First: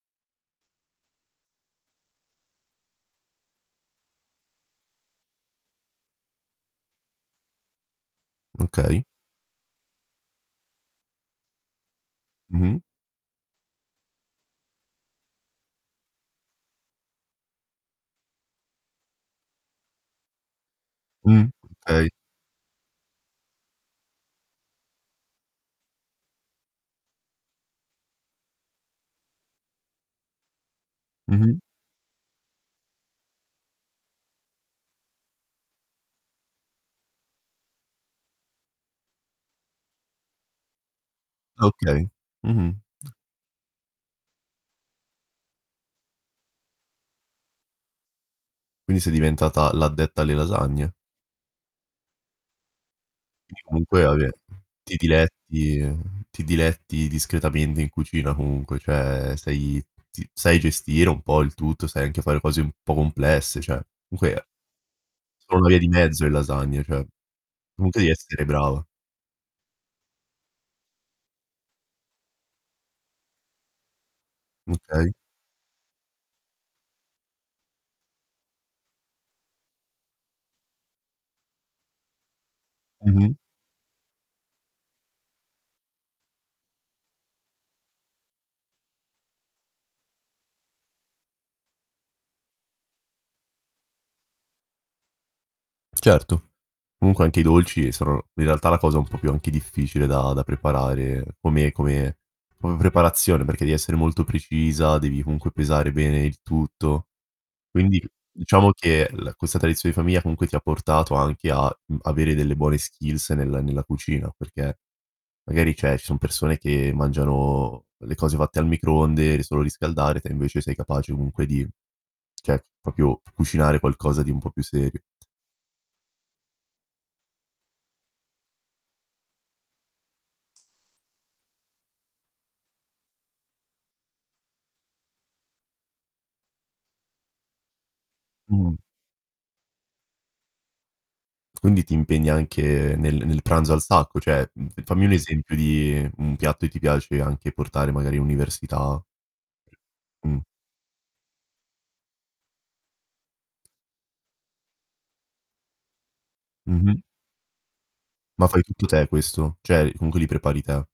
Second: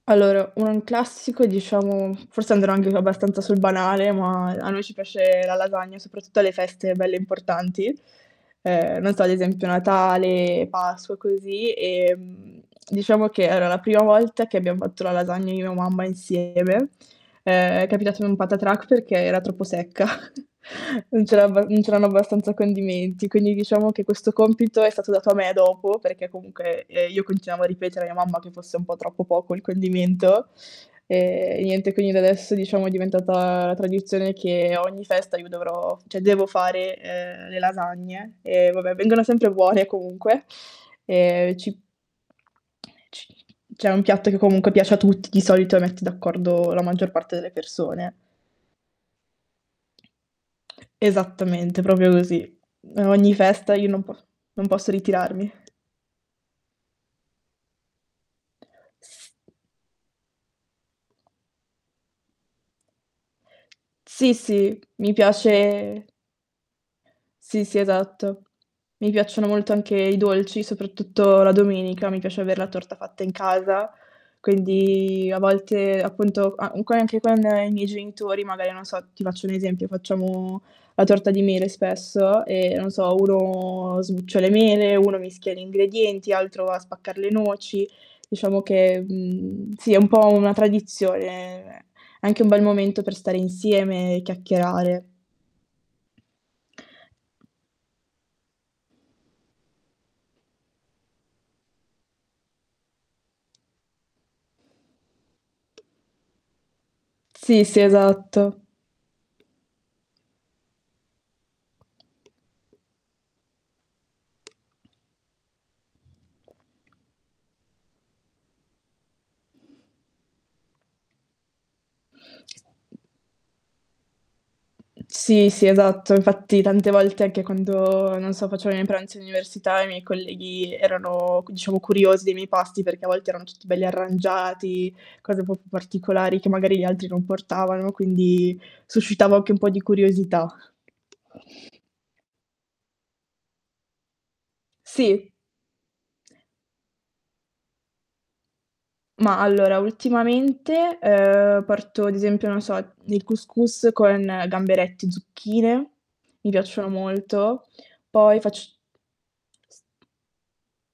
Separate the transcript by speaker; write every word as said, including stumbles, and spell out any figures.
Speaker 1: Allora un classico diciamo, forse andrò anche abbastanza sul banale, ma a noi ci piace la lasagna, soprattutto alle feste belle importanti. Ehm,
Speaker 2: Okay.
Speaker 1: non so ad esempio Natale, Pasqua, così, ehm,
Speaker 2: Mh-mh.
Speaker 1: diciamo che era la prima volta che abbiam fatto la lasagna io e mia mamma insieme. Ehm, è capitato in un patatrac perché era troppo secca. Non c'era
Speaker 2: Mh,
Speaker 1: abba non c'erano
Speaker 2: okay.
Speaker 1: abbastanza condimenti, quindi diciamo che questo compito è stato dato a me dopo perché comunque, ehm, io continuavo a ripetere a mia mamma che fosse un po' troppo poco il condimento.
Speaker 2: Mh-mh.
Speaker 1: Ehm, niente quindi da adesso diciamo è diventata la tradizione che ogni festa io dovrò cioè devo fare, ehm, le lasagne e vabbè vengono sempre buone comunque. Ehm
Speaker 2: Ah okay, mh-mh.
Speaker 1: Ci cioè è un piatto che comunque piace a tutti, di solito mette d'accordo la maggior parte delle persone.
Speaker 2: Quindi sei diventata l'addetta alle lasagne.
Speaker 1: Esattamente, propio così. Ogni
Speaker 2: Che
Speaker 1: festa io non
Speaker 2: comunque
Speaker 1: po
Speaker 2: vabbè,
Speaker 1: non posso
Speaker 2: ti
Speaker 1: ritirarmi.
Speaker 2: diletti ti diletti discretamente in cucina comunque
Speaker 1: S
Speaker 2: ceh sai ti sai gestire un po' il tutto, sai anche fare cose un po' complesse, ceh
Speaker 1: Sì,
Speaker 2: comunque
Speaker 1: sì, mi
Speaker 2: sono una via di
Speaker 1: piace
Speaker 2: mezzo le lasagne, cioè
Speaker 1: Sì, sì,
Speaker 2: comunque devi essere
Speaker 1: esatto.
Speaker 2: brava.
Speaker 1: Mi piacciono molto anche i dolci, soprattutto la domenica, mi piace aver la torta fatta in casa.
Speaker 2: Okay.
Speaker 1: Quindi a volte, appunto a co anche con i miei genitori magari non so, ti faccio un esempio, facciamo la torta di mele spesso e, non so,
Speaker 2: Mh-mh.
Speaker 1: uno sbuccio le mele, uno mischia gli ingredienti, altro va a spaccar le noci. Diciamo che, mhmm, sì è un po' una tradizione, anche un bel momento per stare insieme e chiacchierare.
Speaker 2: Certo, comunque anche i dolci sono in realtà la cosa un po' più anche difficile da da preparare come come come preparazione, perché devi essere molto precisa, devi comunque pesare bene il tutto.
Speaker 1: Sì, sì,
Speaker 2: Quindi
Speaker 1: esatto.
Speaker 2: diciamo che l questa tradizione di famiglia comunque ti portato anche a, mhmm, avere delle buone skills nel nella cucina, perché magari, ceh ci son persone che mangiano le cose fatte al microonde, le solo riscaldare, te invece sei capace comunque di cioè propio cucinare qualcosa di un po' più serio.
Speaker 1: Sì, sì, esatto. Infatti tante volte, anche quando, non so, facevo i miei pranzi all'università, i miei colleghi erano c diciamo curiosi dei miei pasti, perché a volte erano tutti belli arrangiati, cose un po' più particolari che magari gli altri non portavano, quindi
Speaker 2: Mh-mh.
Speaker 1: suscitava anche un po' di curiosità.
Speaker 2: Quindi ti impegna anche nel nel pranzo al sacco, ceh fammi un
Speaker 1: Sì.
Speaker 2: esempio di un piatto che ti piace anche portare magari università.
Speaker 1: Ma allora
Speaker 2: Mh.
Speaker 1: ultimamente, ehm, porto, ad esempio, non so, il cous cous con gamberetti, zucchine, mi piacciono
Speaker 2: Mh-mh.
Speaker 1: molto. Poi
Speaker 2: Ma fai
Speaker 1: facc
Speaker 2: tutto te questo, cioè
Speaker 1: pasta
Speaker 2: comunque li prepari te?